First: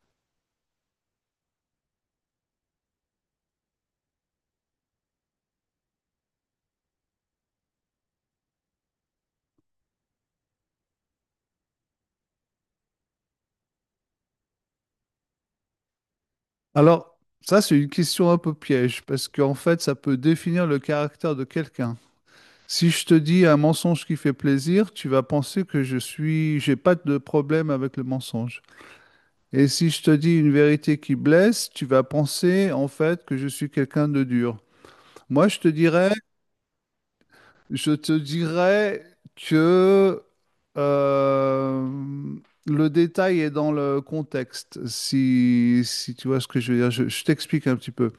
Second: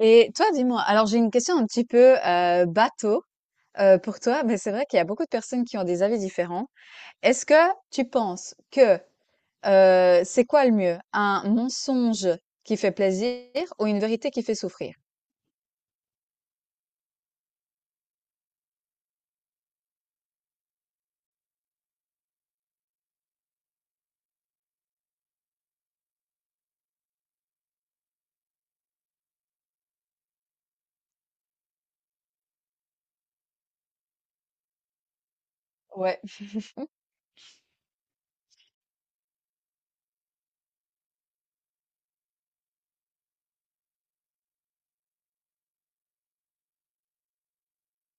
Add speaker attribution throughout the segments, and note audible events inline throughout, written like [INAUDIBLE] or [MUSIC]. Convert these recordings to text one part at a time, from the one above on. Speaker 1: Et toi, dis-moi, alors j'ai une question un petit peu bateau pour toi, mais c'est vrai qu'il y a beaucoup de personnes qui ont des avis différents. Est-ce que tu penses que c'est quoi le mieux? Un mensonge qui fait plaisir ou une vérité qui fait souffrir?
Speaker 2: Alors, ça, c'est une question un peu piège, parce qu'en fait, ça peut définir le caractère de quelqu'un. Si je te dis un mensonge qui fait plaisir, tu vas penser que j'ai pas de problème avec le mensonge. Et si je te dis une vérité qui blesse, tu vas penser en fait que je suis quelqu'un de dur. Moi,
Speaker 1: Ouais.
Speaker 2: je te dirais que euh, le détail est dans le contexte. Si tu vois ce que je veux dire, je t'explique un petit peu.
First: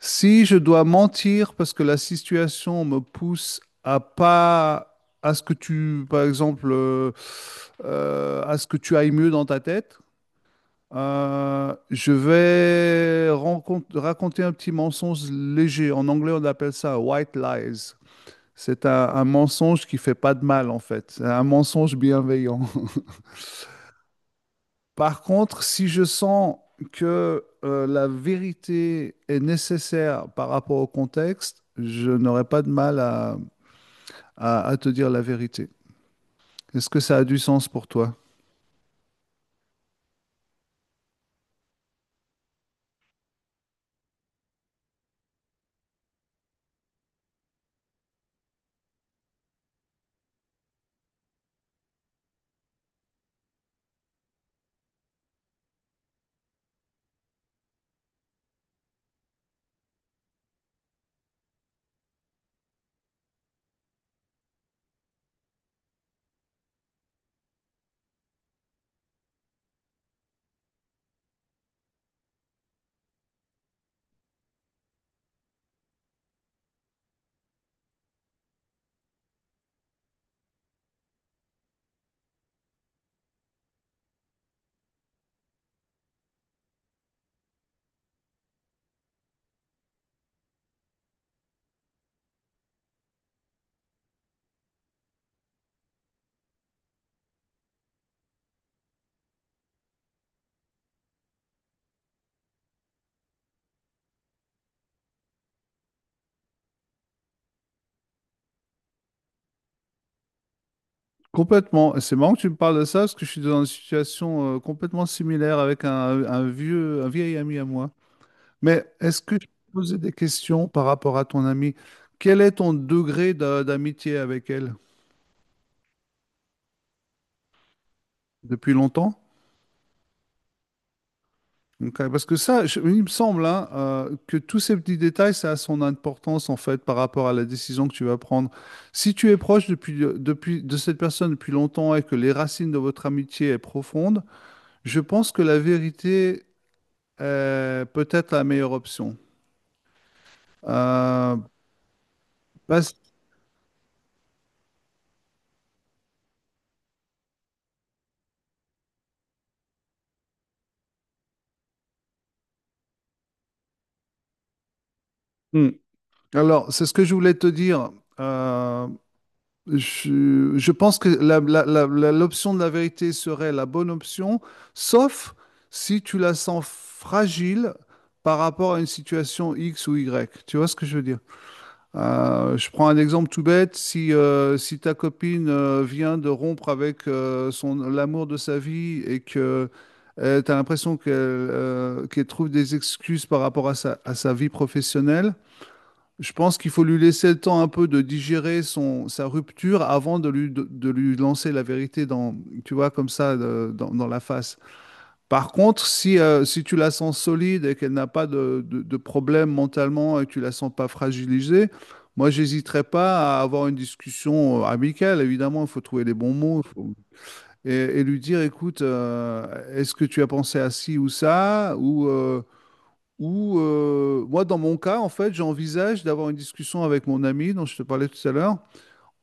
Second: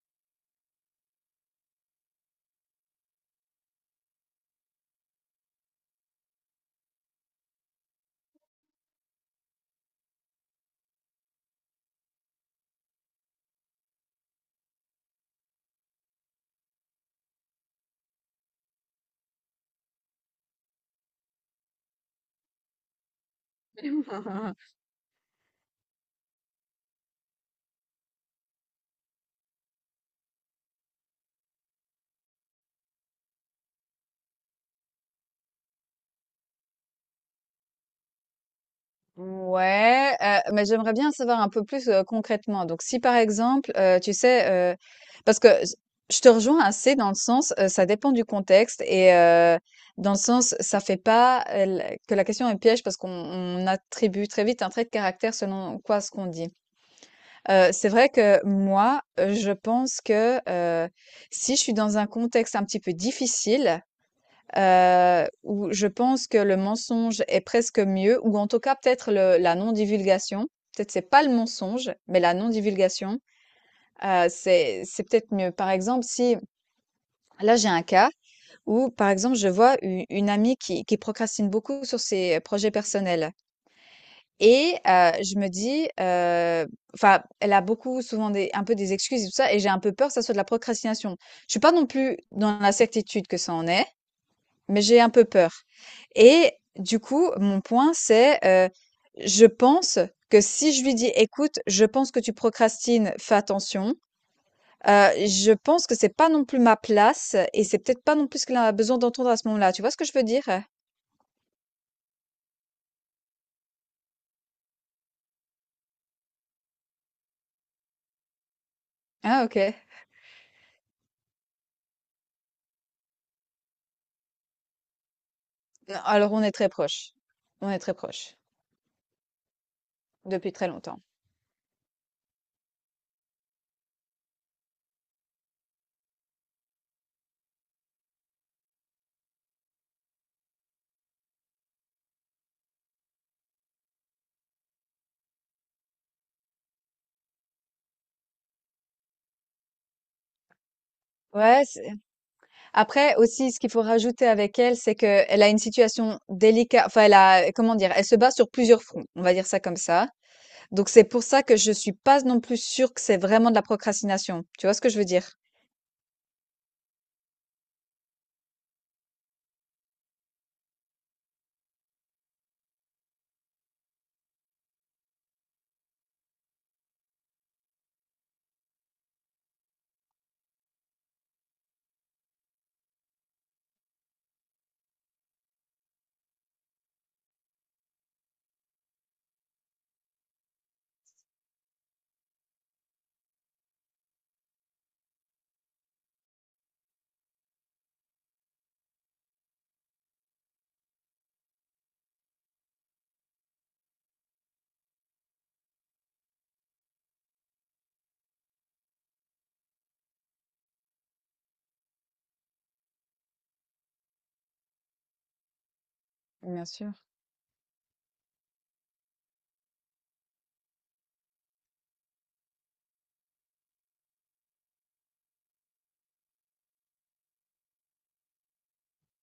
Speaker 2: Si je dois mentir parce que la situation me pousse à pas à ce que tu, par exemple, à ce que tu ailles mieux dans ta tête, je vais raconter un petit mensonge léger. En anglais, on appelle ça white lies. C'est un mensonge qui fait pas de mal en fait. C'est un mensonge bienveillant. Par contre, si je sens que la vérité est nécessaire par rapport au contexte, je n'aurai pas de mal à te dire la vérité. Est-ce que ça a du sens pour toi?
Speaker 1: Ouais, mais j'aimerais bien savoir un peu plus, concrètement. Donc si par exemple, tu sais, parce que j je te rejoins assez dans le sens, ça dépend du contexte et dans le sens, ça fait pas, l que la question est piège parce qu'on attribue très vite un trait de caractère selon quoi ce qu'on dit. C'est vrai que moi, je pense que, si je suis dans un contexte un petit peu difficile, où je pense que le mensonge est presque mieux ou en tout cas peut-être le la non-divulgation. Peut-être c'est pas le mensonge, mais la non-divulgation, c'est peut-être mieux. Par exemple, si là j'ai un cas où par exemple je vois u une amie qui procrastine beaucoup sur ses projets personnels et je me dis, enfin elle a beaucoup souvent des un peu des excuses et tout ça et j'ai un peu peur que ça soit de la procrastination. Je suis pas non plus dans la certitude que ça en est, mais j'ai un peu peur. Et du coup, mon point, c'est, je pense que si je lui dis: «Écoute, je pense que tu procrastines, fais attention», je pense que c'est pas non plus ma place et c'est peut-être pas non plus ce qu'elle a besoin d'entendre à ce moment-là. Tu vois ce que je veux dire?
Speaker 2: Complètement. Et c'est marrant que tu me parles de ça parce que je suis dans une situation complètement similaire avec un vieil ami à moi. Mais est-ce que
Speaker 1: Ah
Speaker 2: je
Speaker 1: OK.
Speaker 2: peux poser des questions par rapport à ton ami? Quel est ton degré d'amitié avec elle?
Speaker 1: Non, alors on est très proches. On est très proches,
Speaker 2: Depuis longtemps?
Speaker 1: depuis très longtemps.
Speaker 2: Donc, parce que ça, il me semble hein, que tous ces petits détails, ça a son importance en fait par rapport à la décision que tu vas prendre. Si tu es proche de cette personne depuis longtemps et que les racines de votre amitié est profonde, je pense que la vérité est peut-être la meilleure option. Euh,
Speaker 1: Ouais, c'est
Speaker 2: parce-
Speaker 1: après aussi, ce qu'il faut rajouter avec elle, c'est que elle a une situation délicate. Enfin, elle a, comment dire? Elle se bat sur plusieurs fronts, on va dire ça comme ça. Donc c'est pour ça que je suis pas non plus sûre que c'est vraiment de la procrastination. Tu vois ce que je veux dire?
Speaker 2: Hmm. Alors, c'est ce que je voulais te dire. Euh, je pense que l'option de la vérité serait la bonne option, sauf si tu la sens fragile par rapport à une situation X ou Y. Tu vois ce que je veux dire? Je prends un exemple tout bête. Si ta copine vient de rompre avec l'amour de sa vie et que tu as l'impression qu'elle trouve des excuses par rapport à à sa vie professionnelle, je pense qu'il faut lui laisser le temps un peu de digérer sa rupture avant de lui lancer la vérité dans, tu vois, comme ça, dans la face. Par contre, si tu la sens solide et qu'elle n'a pas de problème mentalement et que tu la sens pas fragilisée, moi, j'hésiterais pas à avoir une discussion amicale. Évidemment, il faut trouver les bons mots
Speaker 1: Bien sûr.
Speaker 2: faut- Et lui dire, écoute, est-ce que tu as pensé à ci ou ça, ou moi, dans mon cas, en fait, j'envisage d'avoir une discussion avec mon ami dont je te parlais tout à l'heure,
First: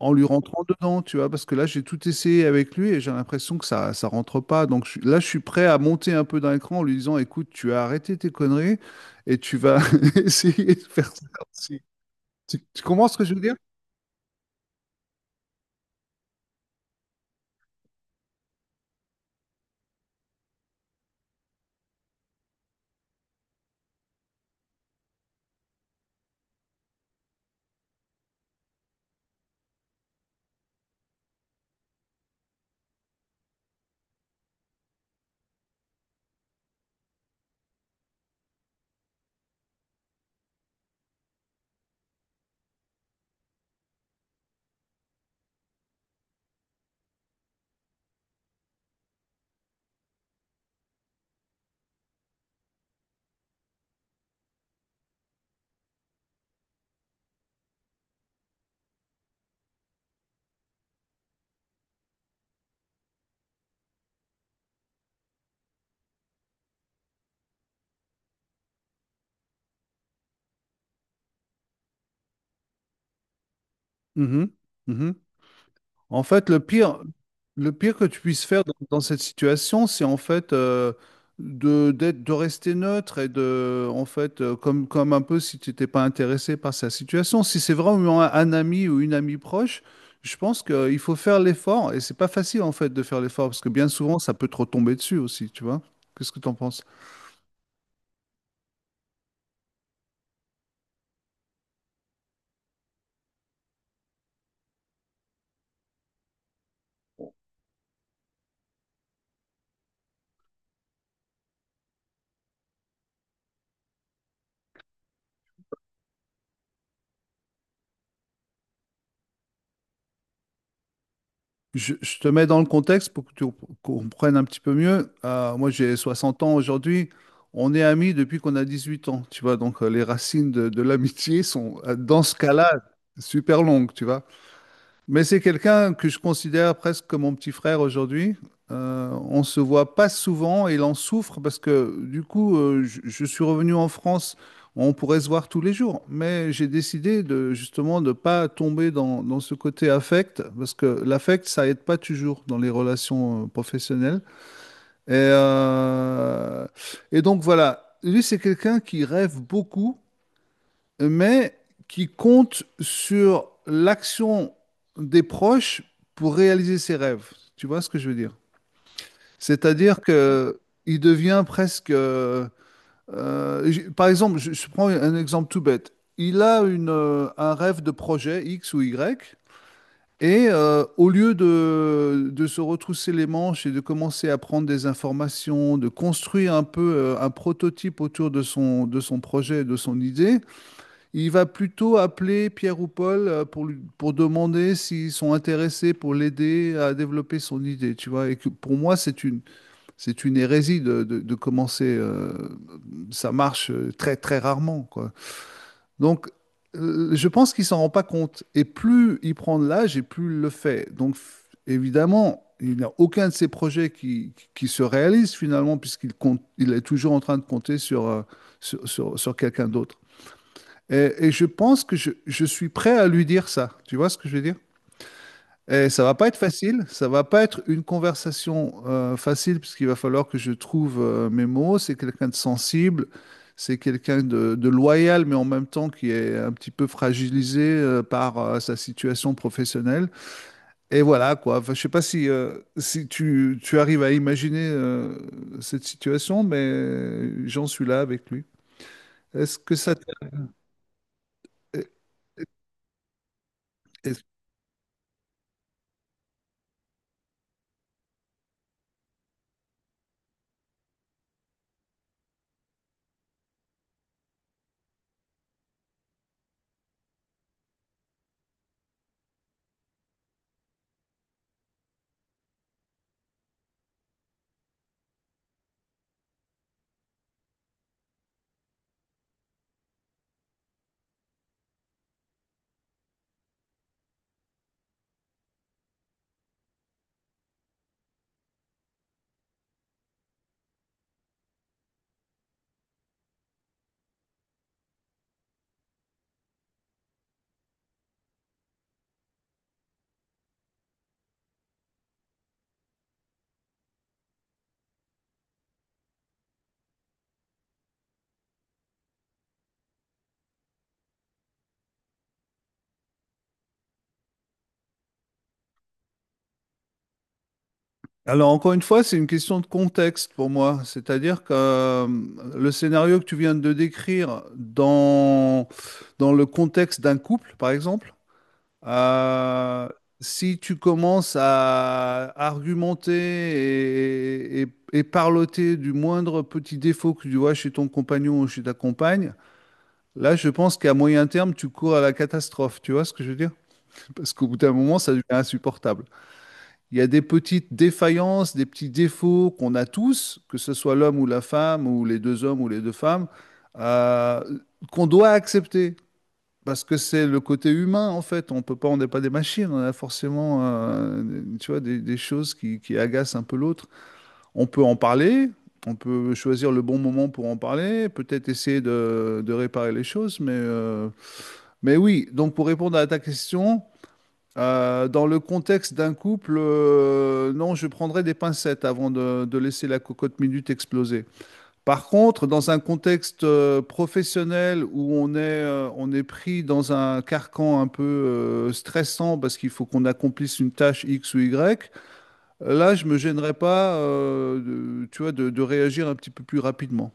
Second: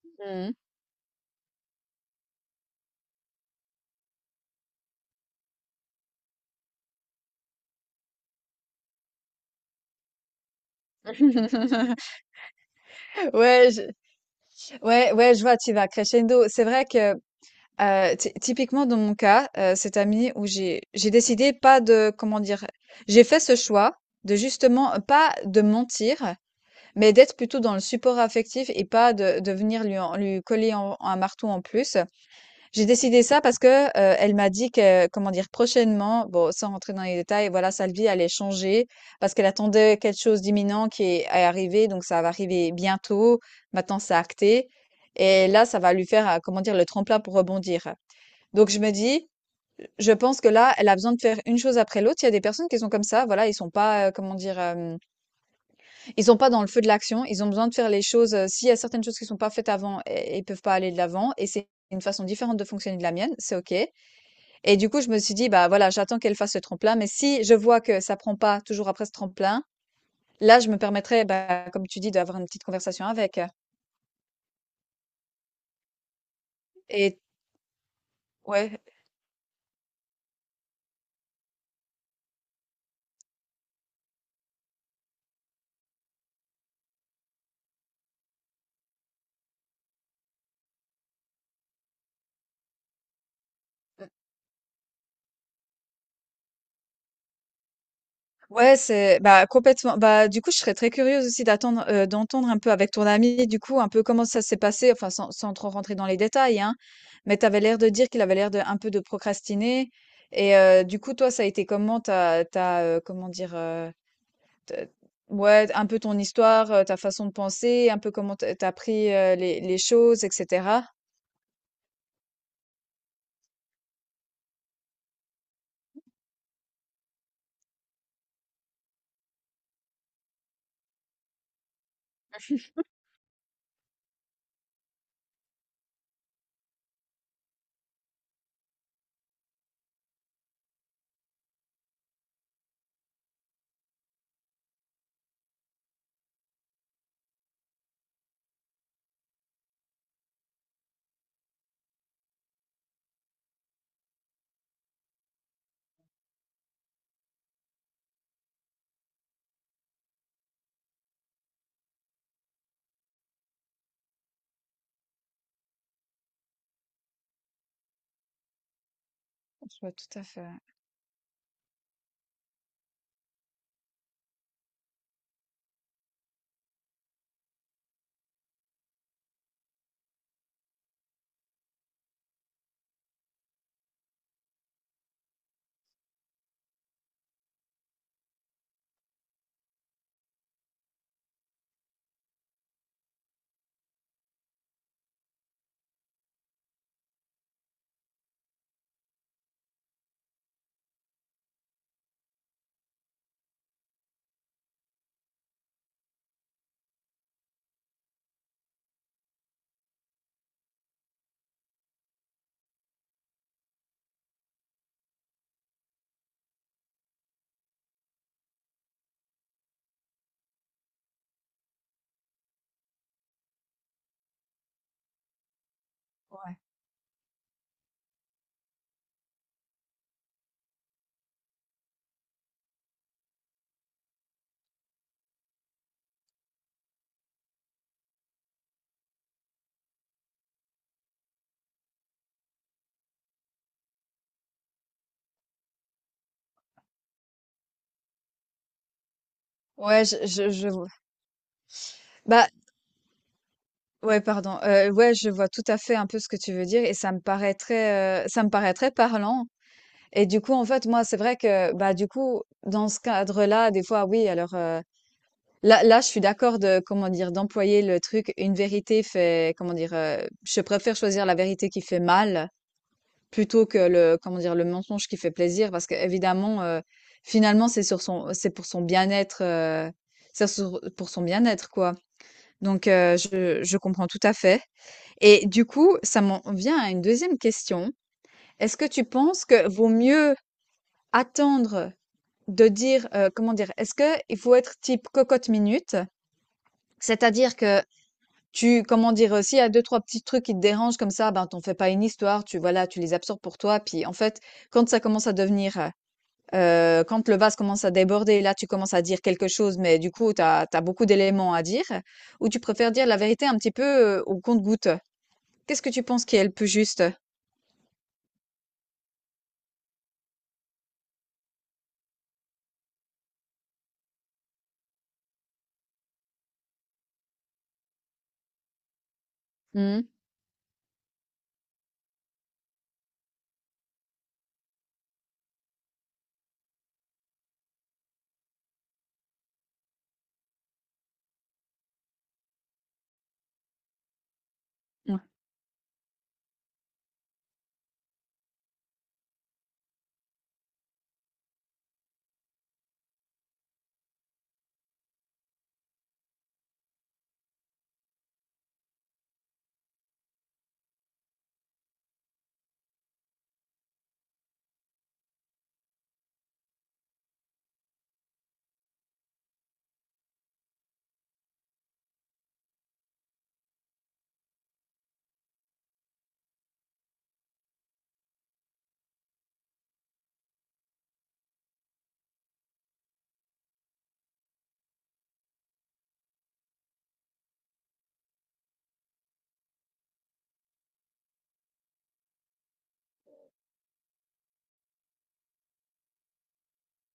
Speaker 2: en lui
Speaker 1: Mmh.
Speaker 2: rentrant dedans, tu vois, parce que là, j'ai tout essayé avec lui et j'ai l'impression que ça rentre pas. Donc là, je suis prêt à monter un peu d'un cran en lui disant, écoute, tu as arrêté tes conneries et tu vas [LAUGHS] essayer de faire ça aussi.
Speaker 1: [LAUGHS]
Speaker 2: Tu comprends ce que je veux dire?
Speaker 1: Ouais, je ouais, ouais, je vois, tu vas crescendo. C'est vrai que, ty typiquement dans mon cas, cette année où j'ai décidé pas de comment dire? J'ai fait ce choix de justement, pas de mentir, mais d'être plutôt dans le support affectif et pas de venir lui en lui coller en un marteau en plus. J'ai décidé ça parce que, elle m'a dit que, comment dire? Prochainement, bon, sans rentrer dans les détails, voilà, sa vie allait changer parce qu'elle attendait quelque chose d'imminent qui est arrivé, donc ça va arriver bientôt. Maintenant, c'est acté et là, ça va lui faire, comment dire? Le tremplin pour rebondir. Donc je me dis, je pense que là, elle a besoin de faire une chose après l'autre. Il y a des personnes qui sont comme ça, voilà, ils sont pas, comment dire? Ils sont pas dans le feu de l'action. Ils ont besoin de faire les choses, s'il y a certaines choses qui sont pas faites avant, ils peuvent pas aller de l'avant et c'est une façon différente de fonctionner de la mienne, c'est OK. Et du coup, je me suis dit: «Bah, voilà, j'attends qu'elle fasse ce tremplin, mais si je vois que ça prend pas toujours après ce tremplin, là, je me permettrai, bah, comme tu dis, d'avoir une petite conversation avec».
Speaker 2: Mhm. Mhm. En fait,
Speaker 1: Et
Speaker 2: le pire que tu puisses faire
Speaker 1: ouais,
Speaker 2: dans cette situation, c'est en fait de rester neutre et en fait, comme un peu si tu n'étais pas intéressé par sa situation. Si c'est vraiment un ami ou une amie proche, je pense qu'il faut faire l'effort. Et c'est pas facile en fait de faire l'effort parce que bien
Speaker 1: mmh,
Speaker 2: souvent, ça peut te retomber dessus aussi, tu vois. Qu'est-ce que tu en penses?
Speaker 1: ouais, c'est bah, complètement. Bah, du coup, je serais très curieuse aussi d'attendre, d'entendre un peu avec ton amie, du coup, un peu comment ça s'est passé, enfin, sans trop rentrer dans les détails, hein. Mais tu avais l'air de dire qu'il avait l'air de un peu de procrastiner et du coup, toi, ça a été comment? T'as, t'as, tu comment dire, Te ouais, un peu ton histoire, ta façon de penser, un peu comment t'as as pris, les choses et cetera?
Speaker 2: Je te mets dans le contexte pour que tu comprennes un petit peu mieux. Moi, j'ai 60 ans aujourd'hui. On est amis depuis qu'on a 18 ans, tu vois. Donc, les racines de l'amitié sont, dans ce cas-là, super longues, tu vois. Mais c'est quelqu'un que je considère presque comme mon petit frère aujourd'hui. On se voit pas souvent et il en souffre parce que du coup, je suis revenu en France. On pourrait se voir tous les jours, mais j'ai décidé de justement de pas tomber dans ce côté affect parce que l'affect ça aide pas toujours dans les relations professionnelles. Et, euh, et donc voilà, lui c'est quelqu'un qui rêve beaucoup mais qui compte sur l'action des proches pour réaliser ses rêves. Tu vois ce que je veux dire?
Speaker 1: Je vois
Speaker 2: C'est-à-dire
Speaker 1: tout à fait, ouais.
Speaker 2: que il devient presque. Par exemple, je prends un exemple tout bête. Il a un rêve de projet X ou Y, et au lieu de se retrousser les manches et de commencer à prendre des informations, de construire un peu un prototype autour de son projet, de son idée, il va plutôt appeler Pierre ou Paul pour demander s'ils sont intéressés pour l'aider à développer son idée, tu vois. Et que pour moi, c'est une hérésie de commencer. Ça marche très, très rarement, quoi. Donc, je pense qu'il s'en rend pas compte. Et plus il prend de l'âge, et plus il le fait. Donc, évidemment, il n'a aucun de ses projets qui se réalise finalement, il est toujours en train de compter sur quelqu'un d'autre. Et je pense que je suis prêt à lui dire ça. Tu vois ce que je veux dire? Et ça va pas être
Speaker 1: Ouais.
Speaker 2: facile, ça va pas être une conversation facile puisqu'il va falloir que je trouve mes mots. C'est quelqu'un de sensible, c'est quelqu'un de loyal, mais en même temps qui est un petit peu fragilisé par sa situation professionnelle. Et voilà quoi. Enfin, je sais pas si tu arrives à imaginer cette situation, mais j'en suis là avec lui. Est-ce que ça
Speaker 1: Ouais, je
Speaker 2: t'aide?
Speaker 1: je je vois. Bah, ouais, pardon, ouais, je vois tout à fait un peu ce que tu veux dire et ça me paraît très, ça me paraît très parlant et du coup, en fait, moi, c'est vrai que, bah, du coup, dans ce cadre-là, des fois, oui, alors, là, je suis d'accord de comment dire? D'employer le truc: «Une vérité fait» comment dire? Je préfère choisir la vérité qui fait mal plutôt que le, comment dire, le mensonge qui fait plaisir, parce qu'évidemment, finalement, c'est pour son bien-être, pour son bien-être, quoi. Donc, je comprends tout à fait. Et du coup, ça m'en vient à une deuxième question. Est-ce que tu penses que vaut mieux attendre de dire, comment dire, est-ce que il faut être type cocotte minute, c'est-à-dire que comment dire, s'il y a deux, trois petits trucs qui te dérangent comme ça, ben, t'en fais pas une histoire, tu, voilà, tu les absorbes pour toi, puis en fait, quand ça commence à devenir quand le vase commence à déborder, là, tu commences à dire quelque chose, mais du coup, tu as beaucoup d'éléments à dire ou tu préfères dire la vérité un petit peu, au compte-gouttes? Qu'est-ce que tu penses qui est le plus juste?
Speaker 2: Alors, encore une fois, c'est une question de contexte pour moi. C'est-à-dire que le scénario que tu viens de décrire dans le contexte d'un couple, par exemple, euh,
Speaker 1: Mmh.
Speaker 2: si tu commences à argumenter et parloter du moindre petit défaut que tu vois chez ton compagnon ou chez ta compagne, là, je pense qu'à moyen terme, tu cours à la catastrophe. Tu vois ce que je veux dire? Parce qu'au bout d'un moment, ça
Speaker 1: Ouais.
Speaker 2: devient insupportable. Il y a des petites défaillances, des petits défauts qu'on a tous, que ce soit l'homme ou la femme, ou les deux hommes ou les deux femmes, euh, qu'on doit accepter. Parce que c'est le côté humain, en fait. On peut pas, on n'est pas des machines. On a forcément, tu vois, des choses qui agacent un peu l'autre. On peut en parler. On peut choisir le bon moment pour en parler, peut-être essayer de réparer les choses, mais oui. Donc, pour répondre à ta question, dans le contexte d'un couple, non, je prendrais des pincettes avant de laisser la cocotte minute exploser. Par contre, dans un contexte professionnel où on est pris dans un carcan un peu stressant parce qu'il faut qu'on accomplisse une tâche X ou Y, là, je me gênerais pas, tu vois, de réagir un petit peu plus rapidement.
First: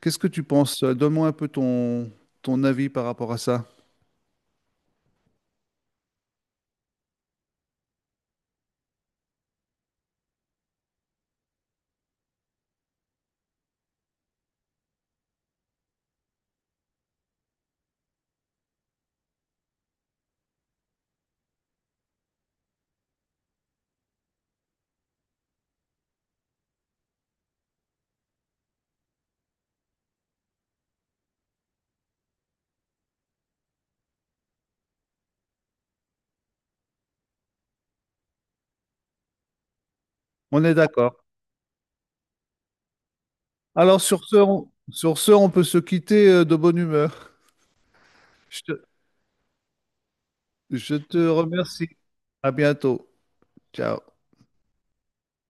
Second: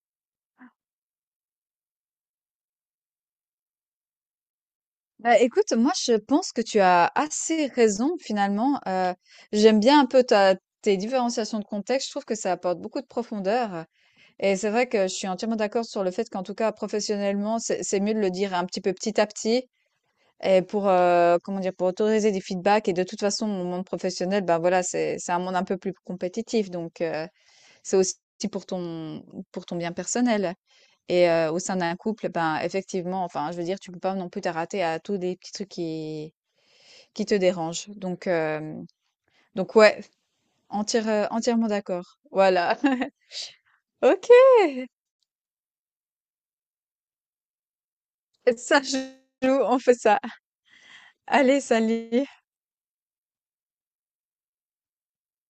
Speaker 2: Qu'est-ce que tu penses? Donne-moi un peu ton avis par rapport à ça.
Speaker 1: Bah, écoute, moi, je pense que tu as assez raison finalement, j'aime bien un peu ta tes différenciations de contexte. Je trouve que ça apporte beaucoup de profondeur et c'est vrai que je suis entièrement d'accord sur le fait qu'en tout cas, professionnellement, c'est mieux de le dire un petit peu petit à petit. Et pour, comment dire? Pour autoriser des feedbacks et de toute façon, mon monde professionnel, ben, voilà, c'est un monde un peu plus compétitif donc c'est aussi pour ton pour ton bien personnel et au sein d'un couple, ben, effectivement, enfin, je veux dire, tu peux pas non plus t'arrêter à tous des petits trucs qui te dérangent donc donc ouais,
Speaker 2: On est d'accord.
Speaker 1: entièrement d'accord. Voilà. [LAUGHS]
Speaker 2: Alors
Speaker 1: OK!
Speaker 2: sur ce, on peut se quitter de bonne humeur. Je
Speaker 1: Ça
Speaker 2: te-
Speaker 1: joue, on fait ça.
Speaker 2: je te
Speaker 1: Allez,
Speaker 2: remercie.
Speaker 1: salut!
Speaker 2: À bientôt. Ciao.